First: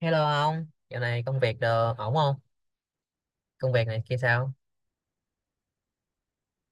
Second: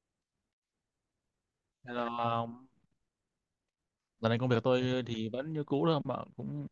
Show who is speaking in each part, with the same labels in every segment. Speaker 1: Hello ông, dạo này công việc đồ
Speaker 2: Hello
Speaker 1: ổn không?
Speaker 2: ông.
Speaker 1: Công việc này kia
Speaker 2: Lần này công
Speaker 1: sao?
Speaker 2: việc tôi thì vẫn như cũ thôi mà cũng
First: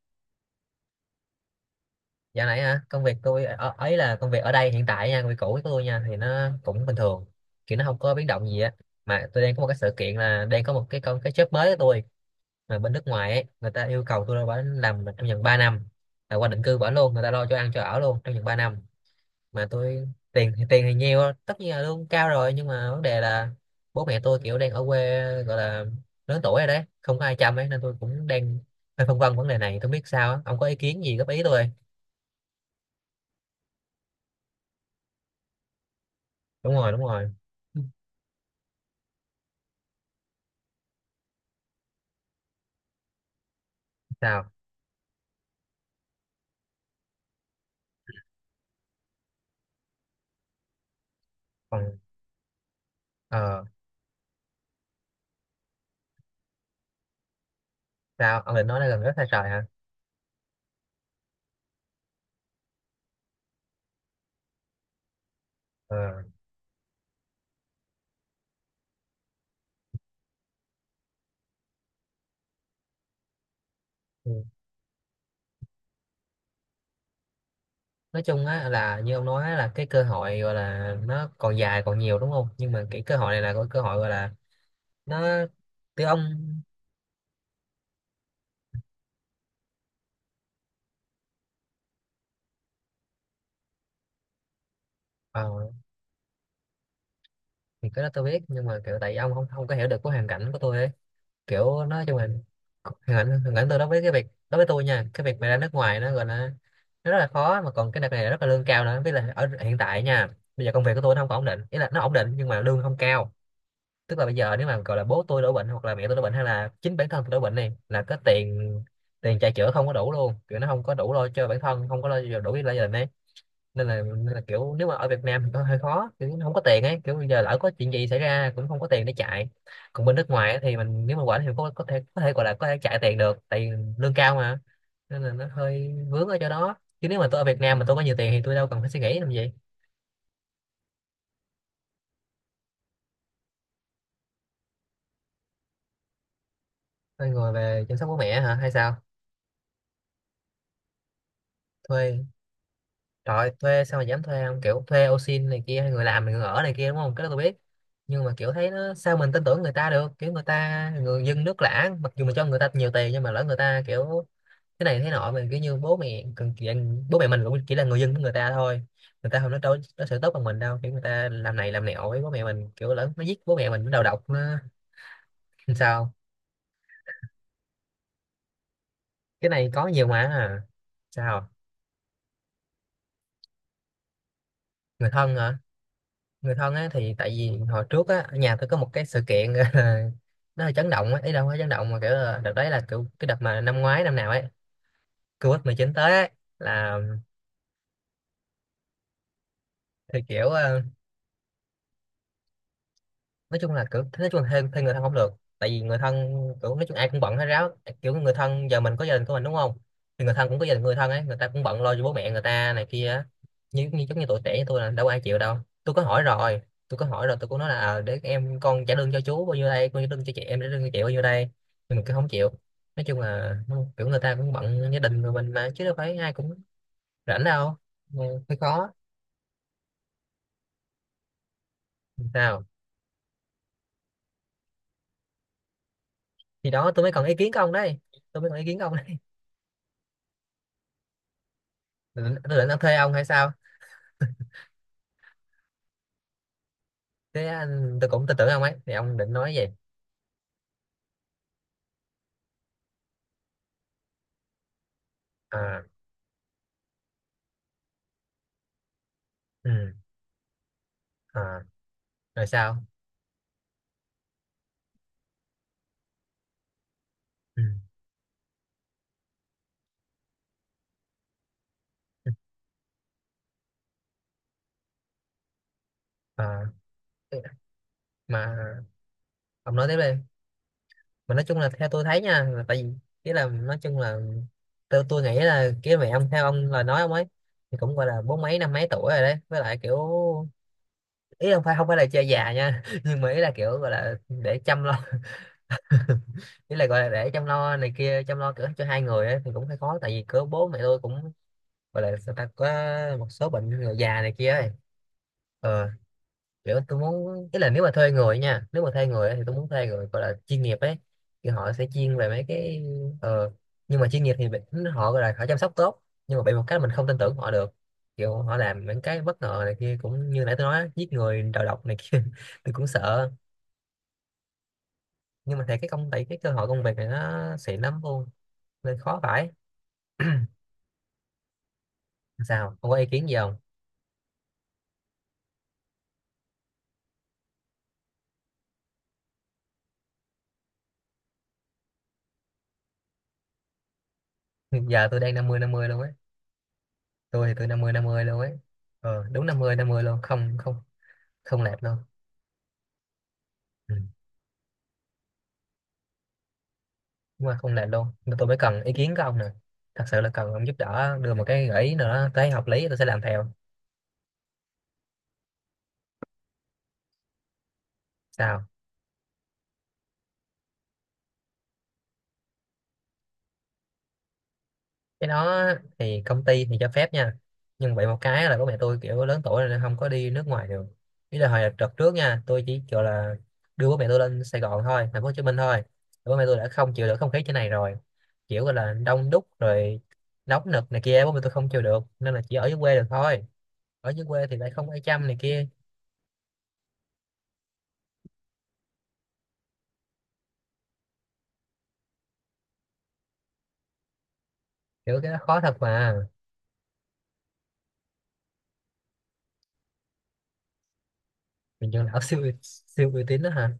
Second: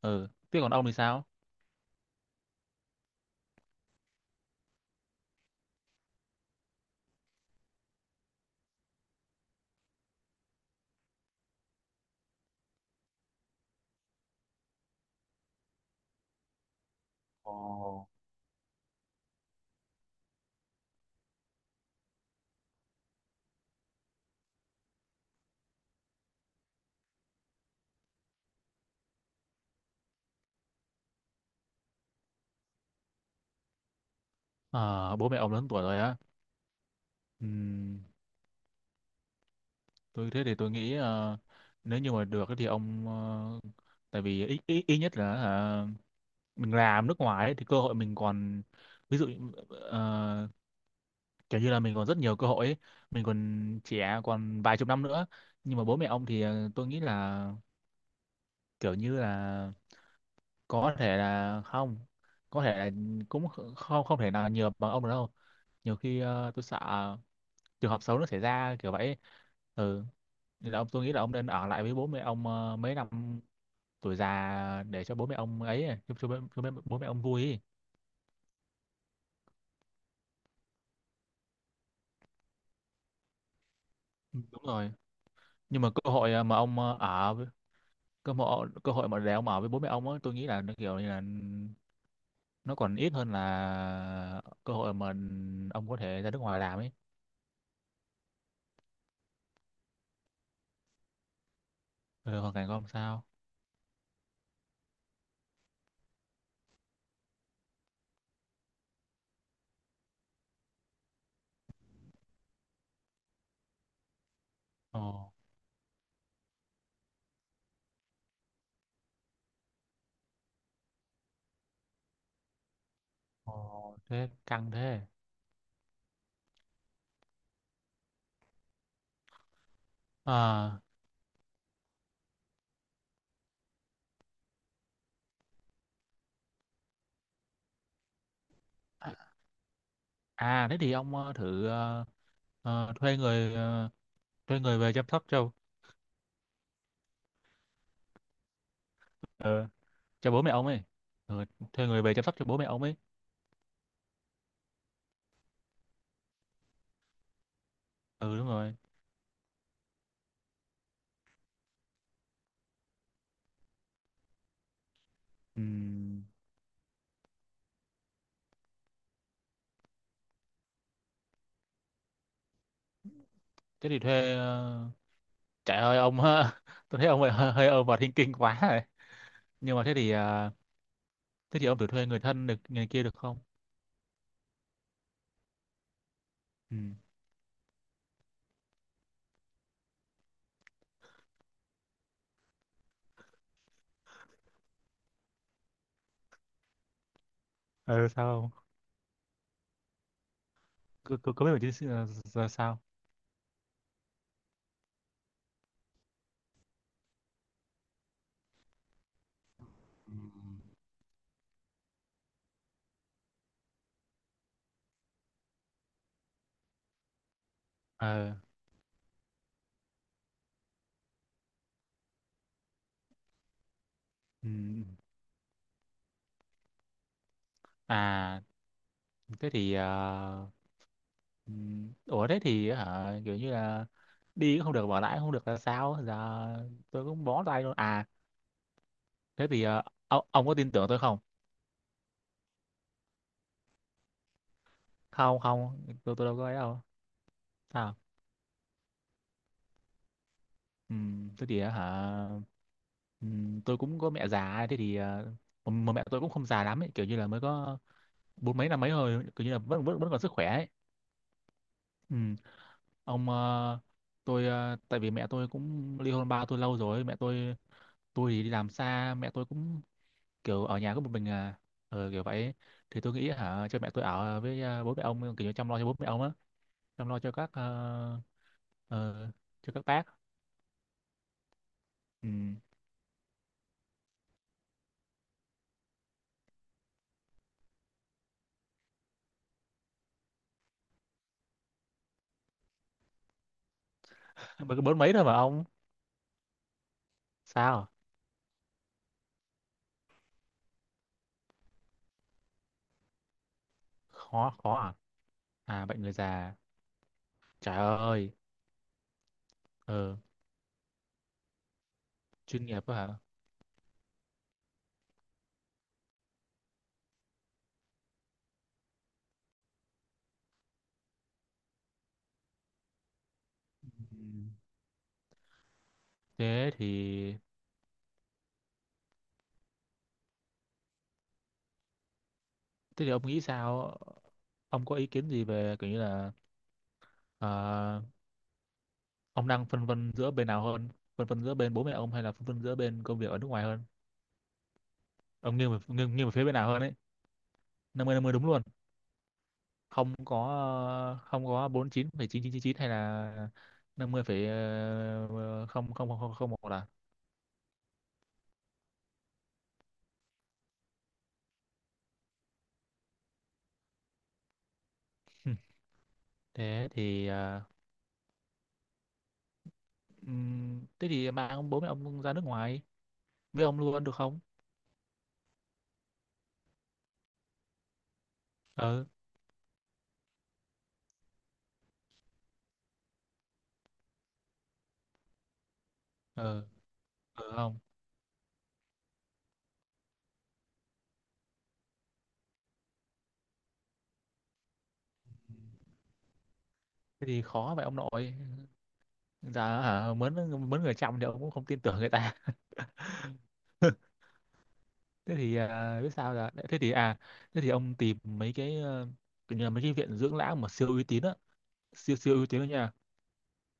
Speaker 2: ừ. Thế còn ông thì sao?
Speaker 1: Dạo này hả? Công việc tôi ở, ấy là công việc ở đây hiện tại nha, công việc cũ của tôi nha thì nó cũng bình thường, kiểu nó không có biến động gì á. Mà tôi đang có một cái sự kiện là đang có một cái con cái job mới của tôi mà bên nước ngoài ấy, người ta yêu cầu tôi là phải làm trong vòng 3 năm, là qua định cư bỏ luôn, người ta lo cho ăn cho ở
Speaker 2: Ồ.
Speaker 1: luôn trong vòng 3 năm. Mà tôi tiền thì nhiều, tất nhiên là lương cao rồi, nhưng mà vấn đề là bố mẹ tôi kiểu đang ở quê, gọi là lớn tuổi rồi đấy, không có ai chăm ấy, nên tôi cũng đang hơi phân vân vấn đề này không biết sao á. Ông có ý kiến gì góp ý tôi không?
Speaker 2: Ờ, bố mẹ ông lớn tuổi rồi á.
Speaker 1: Đúng rồi, đúng rồi.
Speaker 2: Ừm, thế thì tôi nghĩ nếu như mà được ấy thì ông, tại vì
Speaker 1: Sao?
Speaker 2: ít ít ít nhất là mình làm nước ngoài ấy, thì cơ hội mình còn, ví dụ ờ, kiểu như là
Speaker 1: Còn
Speaker 2: mình còn rất nhiều cơ hội ấy. Mình
Speaker 1: ờ
Speaker 2: còn trẻ, còn vài chục năm nữa. Nhưng mà bố mẹ ông thì tôi nghĩ là
Speaker 1: sao ông định nói là
Speaker 2: kiểu
Speaker 1: gần rất
Speaker 2: như
Speaker 1: xa trời hả?
Speaker 2: là có thể là không, có thể là cũng không, không thể nào nhiều bằng ông được đâu.
Speaker 1: Ờ.
Speaker 2: Nhiều khi tôi sợ trường hợp xấu nó xảy ra kiểu vậy. Ừ. Nên là ông, tôi nghĩ là ông nên ở lại với bố mẹ ông mấy năm tuổi
Speaker 1: Ừ.
Speaker 2: già, để cho bố mẹ ông ấy, à, cho bố mẹ ông vui ấy.
Speaker 1: Nói chung á là như ông nói á, là cái cơ hội gọi là nó còn dài còn nhiều đúng không, nhưng mà cái cơ hội này là cái cơ hội gọi là
Speaker 2: Ừ, đúng rồi,
Speaker 1: nó
Speaker 2: nhưng mà
Speaker 1: từ
Speaker 2: cơ
Speaker 1: ông.
Speaker 2: hội mà ông ở với- cơ hội mà để ông ở với bố mẹ ông ấy, tôi nghĩ là nó kiểu như là nó còn ít hơn là cơ hội mà
Speaker 1: ờ,
Speaker 2: ông có thể ra nước ngoài làm ấy.
Speaker 1: thì cái đó tôi biết, nhưng mà kiểu tại vì ông không không có hiểu được cái hoàn cảnh của tôi ấy, kiểu nói chung là
Speaker 2: Ừ, hoàn cảnh của ông sao?
Speaker 1: hoàn cảnh tôi đối với cái việc, đối với tôi nha, cái việc mà ra nước ngoài nó gọi là nó rất là khó, mà còn cái đợt này là rất là lương cao nữa, với là ở hiện tại nha, bây giờ công việc của tôi nó không có ổn định, ý là nó ổn định nhưng mà lương không cao. Tức là bây giờ nếu mà gọi
Speaker 2: Ờ.
Speaker 1: là bố tôi đổ bệnh hoặc là mẹ tôi đổ bệnh hay là chính bản thân tôi đổ bệnh này là cái tiền tiền chạy chữa không có đủ luôn, kiểu nó không có đủ lo cho bản thân, không có lo đủ lo cho gia đình ấy.
Speaker 2: Ồ,
Speaker 1: Nên
Speaker 2: thế
Speaker 1: là
Speaker 2: căng
Speaker 1: kiểu nếu mà
Speaker 2: thế.
Speaker 1: ở Việt Nam thì có hơi khó, kiểu không có tiền ấy, kiểu bây giờ lỡ có chuyện gì xảy ra cũng không có tiền để chạy, còn bên nước ngoài á
Speaker 2: Ờ,
Speaker 1: thì mình nếu mà quản thì có thể, gọi là có thể chạy tiền được tại vì lương cao mà. Nên là nó hơi vướng ở chỗ đó, chứ nếu mà tôi ở Việt Nam mà tôi có nhiều tiền thì tôi đâu cần phải suy
Speaker 2: à,
Speaker 1: nghĩ làm gì.
Speaker 2: à thế thì ông thử thuê người, thuê người về chăm sóc cho,
Speaker 1: Tôi ngồi về chăm sóc bố mẹ hả hay sao?
Speaker 2: ờ, cho bố mẹ ông ấy. Ừ, thuê người về
Speaker 1: Thuê?
Speaker 2: chăm sóc cho bố mẹ ông ấy.
Speaker 1: Trời ơi, thuê sao mà dám thuê, không kiểu thuê ô xin này kia hay người làm người ở này kia đúng không, cái đó tôi biết, nhưng mà
Speaker 2: Ừ, đúng
Speaker 1: kiểu thấy
Speaker 2: rồi.
Speaker 1: nó sao mình tin tưởng người ta được, kiểu người ta người dân nước lã, mặc dù mình cho người ta nhiều tiền nhưng mà lỡ người ta kiểu thế này thế nọ, mình kiểu như bố
Speaker 2: Ừm,
Speaker 1: mẹ cần kiểu, bố mẹ mình cũng chỉ là người dân của người ta thôi, người ta không nói đâu nó sẽ tốt bằng mình đâu, kiểu người ta làm này làm nẹo với bố mẹ mình, kiểu lớn nó giết bố mẹ mình,
Speaker 2: thế
Speaker 1: nó
Speaker 2: thì
Speaker 1: đầu độc
Speaker 2: thuê
Speaker 1: nó.
Speaker 2: trời ơi
Speaker 1: Sao?
Speaker 2: ông. Tôi thấy ông hơi hơi over thinking quá rồi.
Speaker 1: Cái này
Speaker 2: Nhưng mà
Speaker 1: có
Speaker 2: thế
Speaker 1: nhiều
Speaker 2: thì
Speaker 1: mà à. Sao?
Speaker 2: thế thì ông thử thuê người thân được, người kia được không?
Speaker 1: Người thân hả? Người thân
Speaker 2: Ừ.
Speaker 1: á thì tại vì hồi trước á ở nhà tôi có một cái sự kiện nó hơi chấn động á, ý đâu có chấn động mà kiểu là đợt đấy là kiểu cái đợt mà năm ngoái năm nào ấy, COVID-19 tới ấy, là
Speaker 2: Ừ sao không?
Speaker 1: thì kiểu ờ,
Speaker 2: Cứ cứ cứ biết mình chứ. Sao?
Speaker 1: nói chung là kiểu nói chung là thuê, thuê người thân không được, tại vì người thân kiểu nói chung ai cũng bận hết ráo, kiểu người thân giờ mình có gia đình của mình đúng không,
Speaker 2: Ừ.
Speaker 1: thì người thân cũng có gia đình người thân ấy, người ta cũng bận lo cho bố mẹ người ta này kia á. Như như giống như tuổi trẻ như tôi là đâu có ai chịu đâu. tôi có hỏi rồi tôi có hỏi rồi, tôi cũng nói là để
Speaker 2: Ờ.
Speaker 1: em con trả lương cho chú bao nhiêu đây, con trả lương cho chị, em trả lương cho chị bao nhiêu đây, nhưng mà cứ không chịu. Nói chung là kiểu người ta
Speaker 2: Ừ.
Speaker 1: cũng bận gia đình của mình mà, chứ đâu phải ai cũng rảnh đâu. Ừ,
Speaker 2: À
Speaker 1: hơi khó.
Speaker 2: thế thì ừ. Ủa thế
Speaker 1: Sao?
Speaker 2: thì hả, kiểu như là đi cũng không được, bỏ lại cũng không được, là sao giờ?
Speaker 1: Thì đó tôi
Speaker 2: Tôi
Speaker 1: mới cần
Speaker 2: cũng
Speaker 1: ý
Speaker 2: bó
Speaker 1: kiến của
Speaker 2: tay
Speaker 1: ông
Speaker 2: luôn
Speaker 1: đấy.
Speaker 2: à.
Speaker 1: Tôi mới cần ý kiến của ông đấy.
Speaker 2: Thế thì ông có tin tưởng tôi không?
Speaker 1: Tôi định thuê ông hay sao?
Speaker 2: Không không, tôi đâu có ấy đâu.
Speaker 1: Thế
Speaker 2: Sao?
Speaker 1: anh tôi cũng tin tưởng ông ấy, thì ông định nói gì?
Speaker 2: Ừ, thế thì hả. Ừ, tôi cũng có mẹ già, thế thì
Speaker 1: À.
Speaker 2: mà mẹ tôi cũng không già lắm ấy, kiểu như là mới có bốn mấy, năm mấy thôi, kiểu như là vẫn
Speaker 1: Ừ.
Speaker 2: vẫn vẫn còn sức khỏe ấy.
Speaker 1: À.
Speaker 2: Ừ,
Speaker 1: Rồi sao?
Speaker 2: ông, tôi tại vì mẹ tôi cũng ly hôn ba tôi lâu rồi, mẹ tôi
Speaker 1: Ừ.
Speaker 2: tôi thì đi làm xa, mẹ tôi cũng kiểu ở nhà có một mình à. Ừ, kiểu vậy. Thì tôi nghĩ hả cho mẹ tôi ở với à, bố mẹ ông, kiểu như chăm lo cho bố mẹ ông á,
Speaker 1: À.
Speaker 2: chăm lo cho các
Speaker 1: Mà
Speaker 2: ờ, cho
Speaker 1: ông
Speaker 2: các
Speaker 1: nói tiếp
Speaker 2: bác.
Speaker 1: đi. Mà nói chung là theo tôi thấy
Speaker 2: Ừ.
Speaker 1: nha là tại vì cái là nói chung là tôi nghĩ là cái mẹ ông theo ông lời nói ông ấy, thì cũng gọi là bốn mấy năm mấy tuổi rồi đấy, với lại kiểu ý không phải là chơi già nha, nhưng mà ý là kiểu gọi là để
Speaker 2: Mới có
Speaker 1: chăm lo.
Speaker 2: bốn mấy thôi mà ông.
Speaker 1: Ý là gọi là để chăm lo
Speaker 2: Sao?
Speaker 1: này kia, chăm lo kiểu cho hai người ấy, thì cũng hơi khó tại vì cỡ bố mẹ tôi cũng gọi là sao ta có một số bệnh người già này kia
Speaker 2: Khó,
Speaker 1: ấy.
Speaker 2: khó à? À,
Speaker 1: Ờ.
Speaker 2: bệnh người già.
Speaker 1: Kiểu tôi muốn ý là nếu mà
Speaker 2: Trời
Speaker 1: thuê
Speaker 2: ơi.
Speaker 1: người nha, nếu mà thuê người ấy, thì tôi muốn thuê người
Speaker 2: Ừ,
Speaker 1: gọi là chuyên nghiệp ấy, thì họ sẽ chuyên về mấy
Speaker 2: chuyên
Speaker 1: cái.
Speaker 2: nghiệp quá hả.
Speaker 1: ờ nhưng mà chuyên nghiệp thì họ gọi là họ chăm sóc tốt, nhưng mà bị một cái là mình không tin tưởng họ được, kiểu họ làm những cái bất ngờ này kia cũng như nãy tôi nói á, giết người đầu độc này kia. Tôi cũng sợ,
Speaker 2: Ừ.
Speaker 1: nhưng mà thấy cái công ty cái cơ hội
Speaker 2: Thế
Speaker 1: công việc này
Speaker 2: thì
Speaker 1: nó xịn lắm luôn, nên khó phải. Sao không có ý
Speaker 2: thế thì ông
Speaker 1: kiến gì
Speaker 2: nghĩ
Speaker 1: không?
Speaker 2: sao? Ông có ý kiến gì về kiểu như là ờ, ông đang phân vân giữa bên nào hơn? Phân vân giữa bên bố mẹ ông, hay là phân vân giữa bên công việc ở nước ngoài hơn?
Speaker 1: Giờ tôi đang
Speaker 2: Ông nghiêng
Speaker 1: năm
Speaker 2: về
Speaker 1: mươi luôn á.
Speaker 2: nghiêng, nghiêng về phía bên nào hơn ấy?
Speaker 1: Tôi thì tôi năm
Speaker 2: Năm mươi năm
Speaker 1: mươi
Speaker 2: mươi
Speaker 1: luôn
Speaker 2: đúng
Speaker 1: ấy.
Speaker 2: luôn?
Speaker 1: Ờ, đúng năm mươi
Speaker 2: Không
Speaker 1: luôn,
Speaker 2: có
Speaker 1: không không
Speaker 2: không
Speaker 1: không
Speaker 2: có
Speaker 1: lệch
Speaker 2: bốn mươi
Speaker 1: luôn.
Speaker 2: chín phẩy chín chín, chín phẩy chín hay là
Speaker 1: Ừ.
Speaker 2: 50 phẩy không không không không không một là?
Speaker 1: Đúng là không lệch luôn, nên tôi mới cần ý kiến của ông nè. Thật sự là cần ông giúp đỡ đưa một cái gợi ý nữa tới hợp lý, tôi sẽ làm theo.
Speaker 2: Thế thì
Speaker 1: Sao?
Speaker 2: thế thì mang ông, bố mẹ ông ra nước ngoài với ông luôn được không?
Speaker 1: Cái đó thì công ty thì cho phép nha, nhưng vậy một cái là bố mẹ tôi
Speaker 2: Ờ.
Speaker 1: kiểu lớn tuổi rồi nên không có đi nước ngoài được. Ý là hồi đợt trước nha, tôi chỉ gọi là đưa bố mẹ tôi lên Sài Gòn thôi, thành phố Hồ Chí Minh thôi, bố mẹ tôi
Speaker 2: Ờ.
Speaker 1: đã không chịu được không khí
Speaker 2: Ờ
Speaker 1: trên này
Speaker 2: không.
Speaker 1: rồi, kiểu gọi là đông đúc rồi, nóng nực này kia, bố mẹ tôi không chịu được nên là chỉ ở dưới quê được thôi. Ở dưới quê thì lại không ai chăm này kia,
Speaker 2: Thế thì khó vậy ông nội. Dạ hả, mướn, mướn người chăm thì ông cũng không tin tưởng người ta.
Speaker 1: kiểu cái
Speaker 2: Thế
Speaker 1: đó
Speaker 2: thì
Speaker 1: khó thật
Speaker 2: à, biết
Speaker 1: mà.
Speaker 2: sao, là thế thì à, thế thì ông tìm mấy cái kiểu như là mấy cái viện dưỡng lão mà siêu uy tín á.
Speaker 1: Mình trường
Speaker 2: Siêu
Speaker 1: lão
Speaker 2: siêu uy
Speaker 1: siêu
Speaker 2: tín đó nha,
Speaker 1: siêu uy tín đó hả?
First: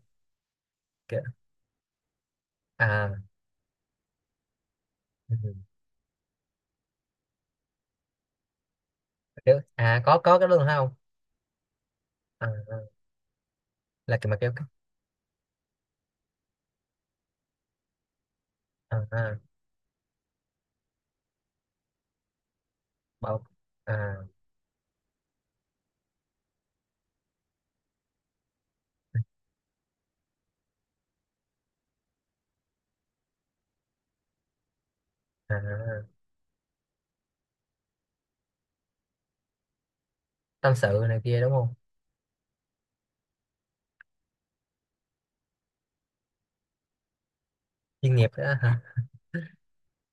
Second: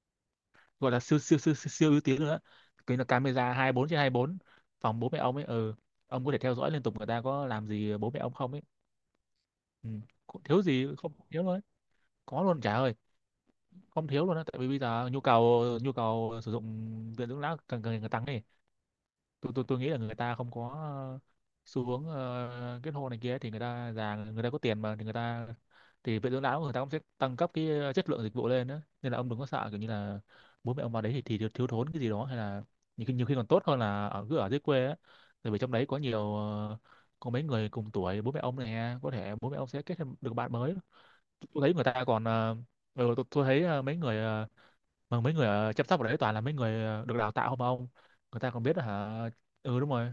Speaker 2: gọi là siêu
Speaker 1: Kiểu,
Speaker 2: siêu siêu siêu, siêu ưu tiên nữa. Cái là
Speaker 1: à.
Speaker 2: camera 24 trên 24 phòng bố mẹ ông ấy,
Speaker 1: Ừ,
Speaker 2: ừ, ông có thể theo dõi liên tục người ta có làm gì bố mẹ ông không ấy.
Speaker 1: kiểu.
Speaker 2: Ừ.
Speaker 1: À, có
Speaker 2: Cũng
Speaker 1: cái đó
Speaker 2: thiếu
Speaker 1: luôn phải
Speaker 2: gì,
Speaker 1: không?
Speaker 2: không thiếu luôn ấy. Có
Speaker 1: à,
Speaker 2: luôn trả
Speaker 1: à,
Speaker 2: ơi, không
Speaker 1: là
Speaker 2: thiếu
Speaker 1: kiểu mà
Speaker 2: luôn á,
Speaker 1: kiểu.
Speaker 2: tại vì bây giờ nhu cầu, nhu cầu sử dụng viện dưỡng lão càng, càng ngày càng tăng ấy.
Speaker 1: À, à.
Speaker 2: Tôi nghĩ là người ta không có ờ, xu hướng kết hôn này kia,
Speaker 1: Bọc.
Speaker 2: thì người ta
Speaker 1: À,
Speaker 2: già, người ta có tiền mà, thì người ta, thì viện dưỡng lão người ta cũng sẽ tăng cấp cái chất lượng dịch vụ lên đó. Nên là ông đừng có sợ kiểu như là bố mẹ ông vào đấy thì thiếu, thiếu thốn cái gì đó, hay là nhiều khi còn tốt hơn là ở, cứ ở dưới quê á, tại vì trong đấy có
Speaker 1: à,
Speaker 2: nhiều có mấy người cùng tuổi bố mẹ ông này, có thể bố mẹ ông sẽ kết thêm được bạn
Speaker 1: tâm
Speaker 2: mới.
Speaker 1: sự này kia đúng
Speaker 2: Tôi
Speaker 1: không?
Speaker 2: thấy người ta còn ừ, tôi thấy mấy người mà mấy người ở chăm sóc ở đấy toàn là mấy người được đào tạo không mà ông.
Speaker 1: Chuyên nghiệp
Speaker 2: Người ta
Speaker 1: đó
Speaker 2: còn biết
Speaker 1: hả?
Speaker 2: hả. Ừ, đúng rồi.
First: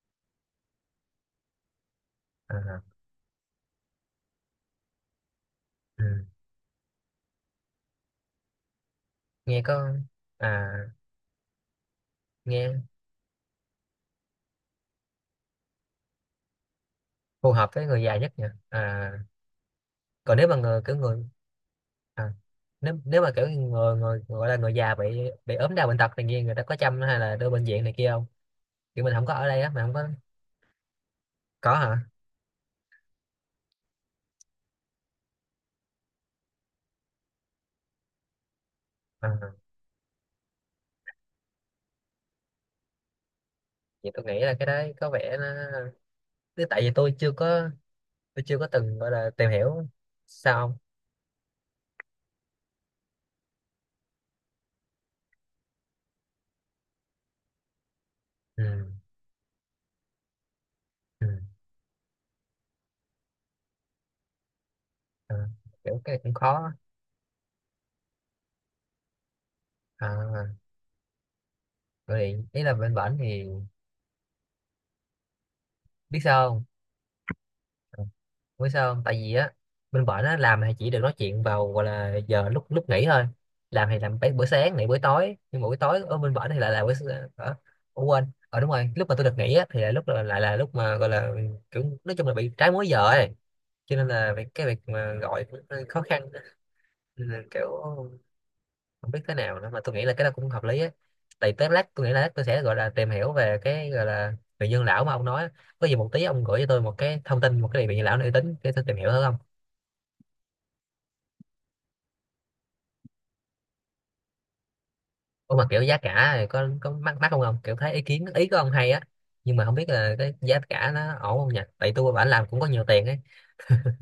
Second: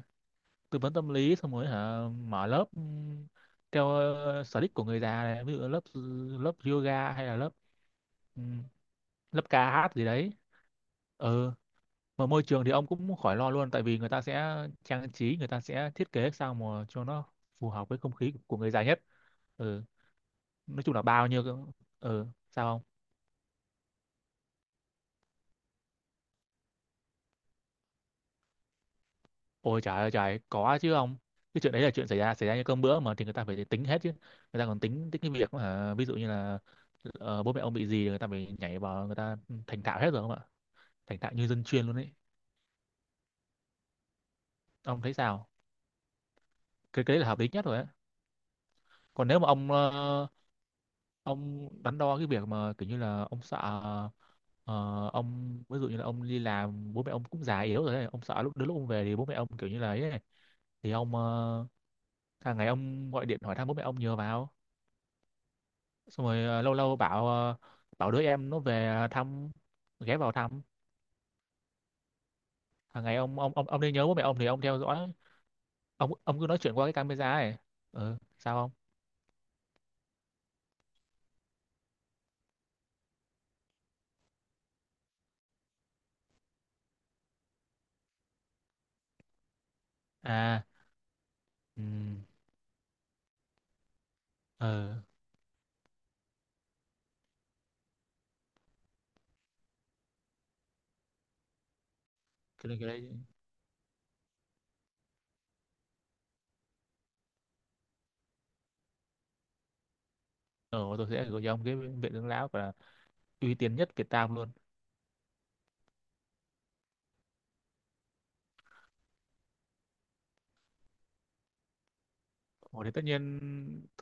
Speaker 2: Tư vấn tâm lý, xong rồi hả, mở lớp
Speaker 1: À.
Speaker 2: theo sở thích của người già này, ví dụ lớp ừ,
Speaker 1: Ừ.
Speaker 2: lớp yoga, hay là lớp ừm, lớp
Speaker 1: Nghe
Speaker 2: ca
Speaker 1: có.
Speaker 2: hát gì đấy.
Speaker 1: À.
Speaker 2: Ừ. Mà môi trường thì ông
Speaker 1: Nghe
Speaker 2: cũng khỏi lo luôn, tại vì người ta sẽ trang trí, người ta sẽ thiết kế sao mà cho nó
Speaker 1: phù hợp
Speaker 2: phù
Speaker 1: với
Speaker 2: hợp với
Speaker 1: người
Speaker 2: không
Speaker 1: già
Speaker 2: khí
Speaker 1: nhất nhỉ?
Speaker 2: của người già nhất.
Speaker 1: À,
Speaker 2: Ừ.
Speaker 1: còn nếu mà người
Speaker 2: Nói
Speaker 1: kiểu
Speaker 2: chung là
Speaker 1: người.
Speaker 2: bao nhiêu. Ừ,
Speaker 1: À,
Speaker 2: sao không?
Speaker 1: nếu nếu mà kiểu người, người gọi là người già bị ốm đau bệnh tật này kia, người ta có chăm hay là đưa bệnh viện này kia không, kiểu mình không có ở đây á mà
Speaker 2: Ôi
Speaker 1: không
Speaker 2: trời
Speaker 1: có.
Speaker 2: ơi trời, có chứ ông. Cái chuyện
Speaker 1: Có
Speaker 2: đấy là chuyện
Speaker 1: hả?
Speaker 2: xảy ra, xảy ra như cơm bữa mà, thì người ta phải tính hết chứ. Người ta còn tính tính cái việc mà ví dụ như là bố mẹ ông bị gì, người ta phải nhảy vào, người ta
Speaker 1: À.
Speaker 2: ừ, thành thạo hết rồi không ạ? Thành thạo như dân chuyên luôn ấy.
Speaker 1: Vậy tôi nghĩ là cái đấy
Speaker 2: Ông
Speaker 1: có
Speaker 2: thấy
Speaker 1: vẻ nó
Speaker 2: sao?
Speaker 1: tức tại vì
Speaker 2: Cái
Speaker 1: tôi
Speaker 2: cái đấy là
Speaker 1: chưa
Speaker 2: hợp lý nhất
Speaker 1: có.
Speaker 2: rồi ấy.
Speaker 1: Tôi chưa có từng gọi
Speaker 2: Còn
Speaker 1: là
Speaker 2: nếu mà
Speaker 1: tìm
Speaker 2: ông
Speaker 1: hiểu. Sao không?
Speaker 2: ông đắn đo cái việc mà kiểu như là ông sợ ờ, ông ví dụ như là ông đi làm, bố mẹ ông cũng già yếu rồi ấy. Ông sợ lúc đến lúc ông
Speaker 1: Ừ.
Speaker 2: về thì bố mẹ ông kiểu như là ấy, ấy. Thì ông
Speaker 1: Ừ.
Speaker 2: hàng ngày ông gọi điện hỏi thăm bố mẹ ông nhờ vào,
Speaker 1: À. Kiểu cái
Speaker 2: xong
Speaker 1: cũng
Speaker 2: rồi
Speaker 1: khó.
Speaker 2: lâu lâu bảo bảo đứa em nó về thăm, ghé vào
Speaker 1: À,
Speaker 2: thăm.
Speaker 1: gọi điện ý là bên
Speaker 2: Hàng ngày
Speaker 1: bển
Speaker 2: ông
Speaker 1: thì
Speaker 2: ông nên nhớ bố mẹ ông thì ông theo dõi, ông
Speaker 1: biết
Speaker 2: ông cứ
Speaker 1: sao
Speaker 2: nói
Speaker 1: không?
Speaker 2: chuyện qua cái camera ấy.
Speaker 1: Ừ,
Speaker 2: Ừ, sao
Speaker 1: biết
Speaker 2: không?
Speaker 1: sao không, tại vì á bên bển á làm thì chỉ được nói chuyện vào gọi là giờ lúc lúc nghỉ thôi, làm thì làm bữa sáng này bữa tối, nhưng mà buổi tối ở bên bển thì lại là Ủa quên, ờ đúng rồi, lúc mà tôi được nghỉ á thì là lại là
Speaker 2: À,
Speaker 1: lúc mà gọi là
Speaker 2: ừ,
Speaker 1: kiểu nói chung là bị trái múi giờ ấy, cho nên là cái việc
Speaker 2: ờ.
Speaker 1: mà gọi cũng hơi khó khăn. Nên là kiểu không biết thế nào nữa, mà tôi nghĩ là cái đó cũng hợp lý á, tại tới lát tôi nghĩ là lát tôi sẽ
Speaker 2: Cái
Speaker 1: gọi
Speaker 2: đấy, cái
Speaker 1: là
Speaker 2: đấy,
Speaker 1: tìm hiểu về cái gọi là vị nhân lão mà ông nói á. Có gì một tí ông gửi cho tôi một cái thông tin một cái vị nhân lão uy tín để tôi tìm hiểu thử không?
Speaker 2: ờ, tôi sẽ gửi cho ông cái viện dưỡng lão và uy tín nhất Việt Nam luôn.
Speaker 1: Ủa mà kiểu giá cả thì có mắc mắc không ông, kiểu thấy ý kiến ý của ông hay á, nhưng mà không biết là cái giá cả nó ổn không nhỉ, tại tôi bản làm cũng có nhiều
Speaker 2: Ồ, thì tất
Speaker 1: tiền ấy.
Speaker 2: nhiên,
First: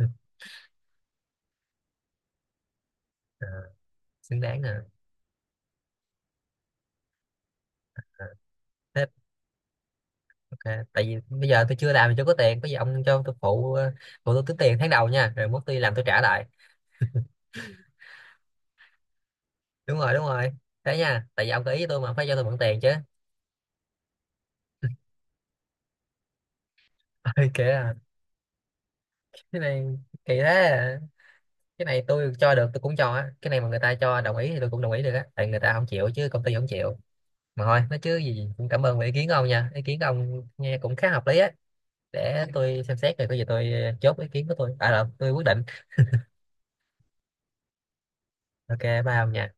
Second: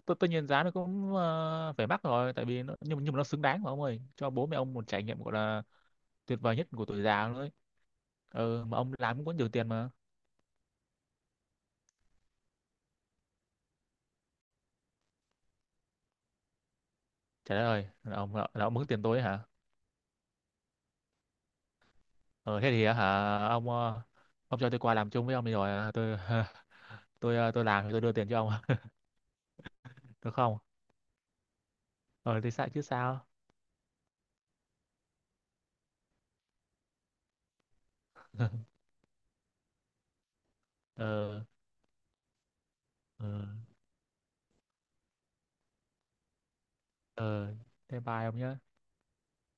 Speaker 2: tất nhiên giá nó cũng phải mắc rồi, tại vì nó, nhưng mà nó xứng
Speaker 1: Ờ,
Speaker 2: đáng mà ông ơi, cho
Speaker 1: xứng
Speaker 2: bố mẹ
Speaker 1: đáng
Speaker 2: ông
Speaker 1: à,
Speaker 2: một trải nghiệm gọi là tuyệt vời nhất của tuổi già luôn đấy.
Speaker 1: à
Speaker 2: Ừ, mà ông
Speaker 1: thế.
Speaker 2: làm cũng có nhiều tiền mà.
Speaker 1: Ok, tại vì bây giờ tôi chưa làm thì chưa có tiền, có gì ông cho tôi phụ phụ tôi tính tiền tháng đầu nha, rồi mốt tôi làm tôi trả lại.
Speaker 2: Trả lời là ông mướn tiền tôi ấy hả?
Speaker 1: Đúng rồi, đúng rồi. Thế nha, tại vì ông có ý với tôi mà phải cho tôi mượn
Speaker 2: Ờ thế
Speaker 1: tiền
Speaker 2: thì
Speaker 1: chứ.
Speaker 2: á hả ông ông cho tôi qua làm chung với ông đi, rồi tôi tôi
Speaker 1: Ôi, kệ
Speaker 2: tôi làm thì
Speaker 1: à.
Speaker 2: tôi đưa tiền cho ông.
Speaker 1: Cái này
Speaker 2: Được
Speaker 1: kỳ thế
Speaker 2: không?
Speaker 1: à. Cái này tôi
Speaker 2: Ờ thì
Speaker 1: cho
Speaker 2: sao
Speaker 1: được tôi
Speaker 2: chứ,
Speaker 1: cũng cho
Speaker 2: sao?
Speaker 1: á, cái này mà người ta cho đồng ý thì tôi cũng đồng ý được á, tại người ta không chịu, chứ công ty không chịu. Mà thôi nói chứ gì cũng cảm ơn về ý kiến của ông nha, ý kiến của ông nghe cũng khá hợp lý
Speaker 2: Ờ.
Speaker 1: á, để tôi xem xét
Speaker 2: Ờ.
Speaker 1: rồi có gì tôi chốt ý kiến của tôi à là tôi quyết định.
Speaker 2: Ờ, thế bye ông nhé.
Speaker 1: Ok, bye ông nha.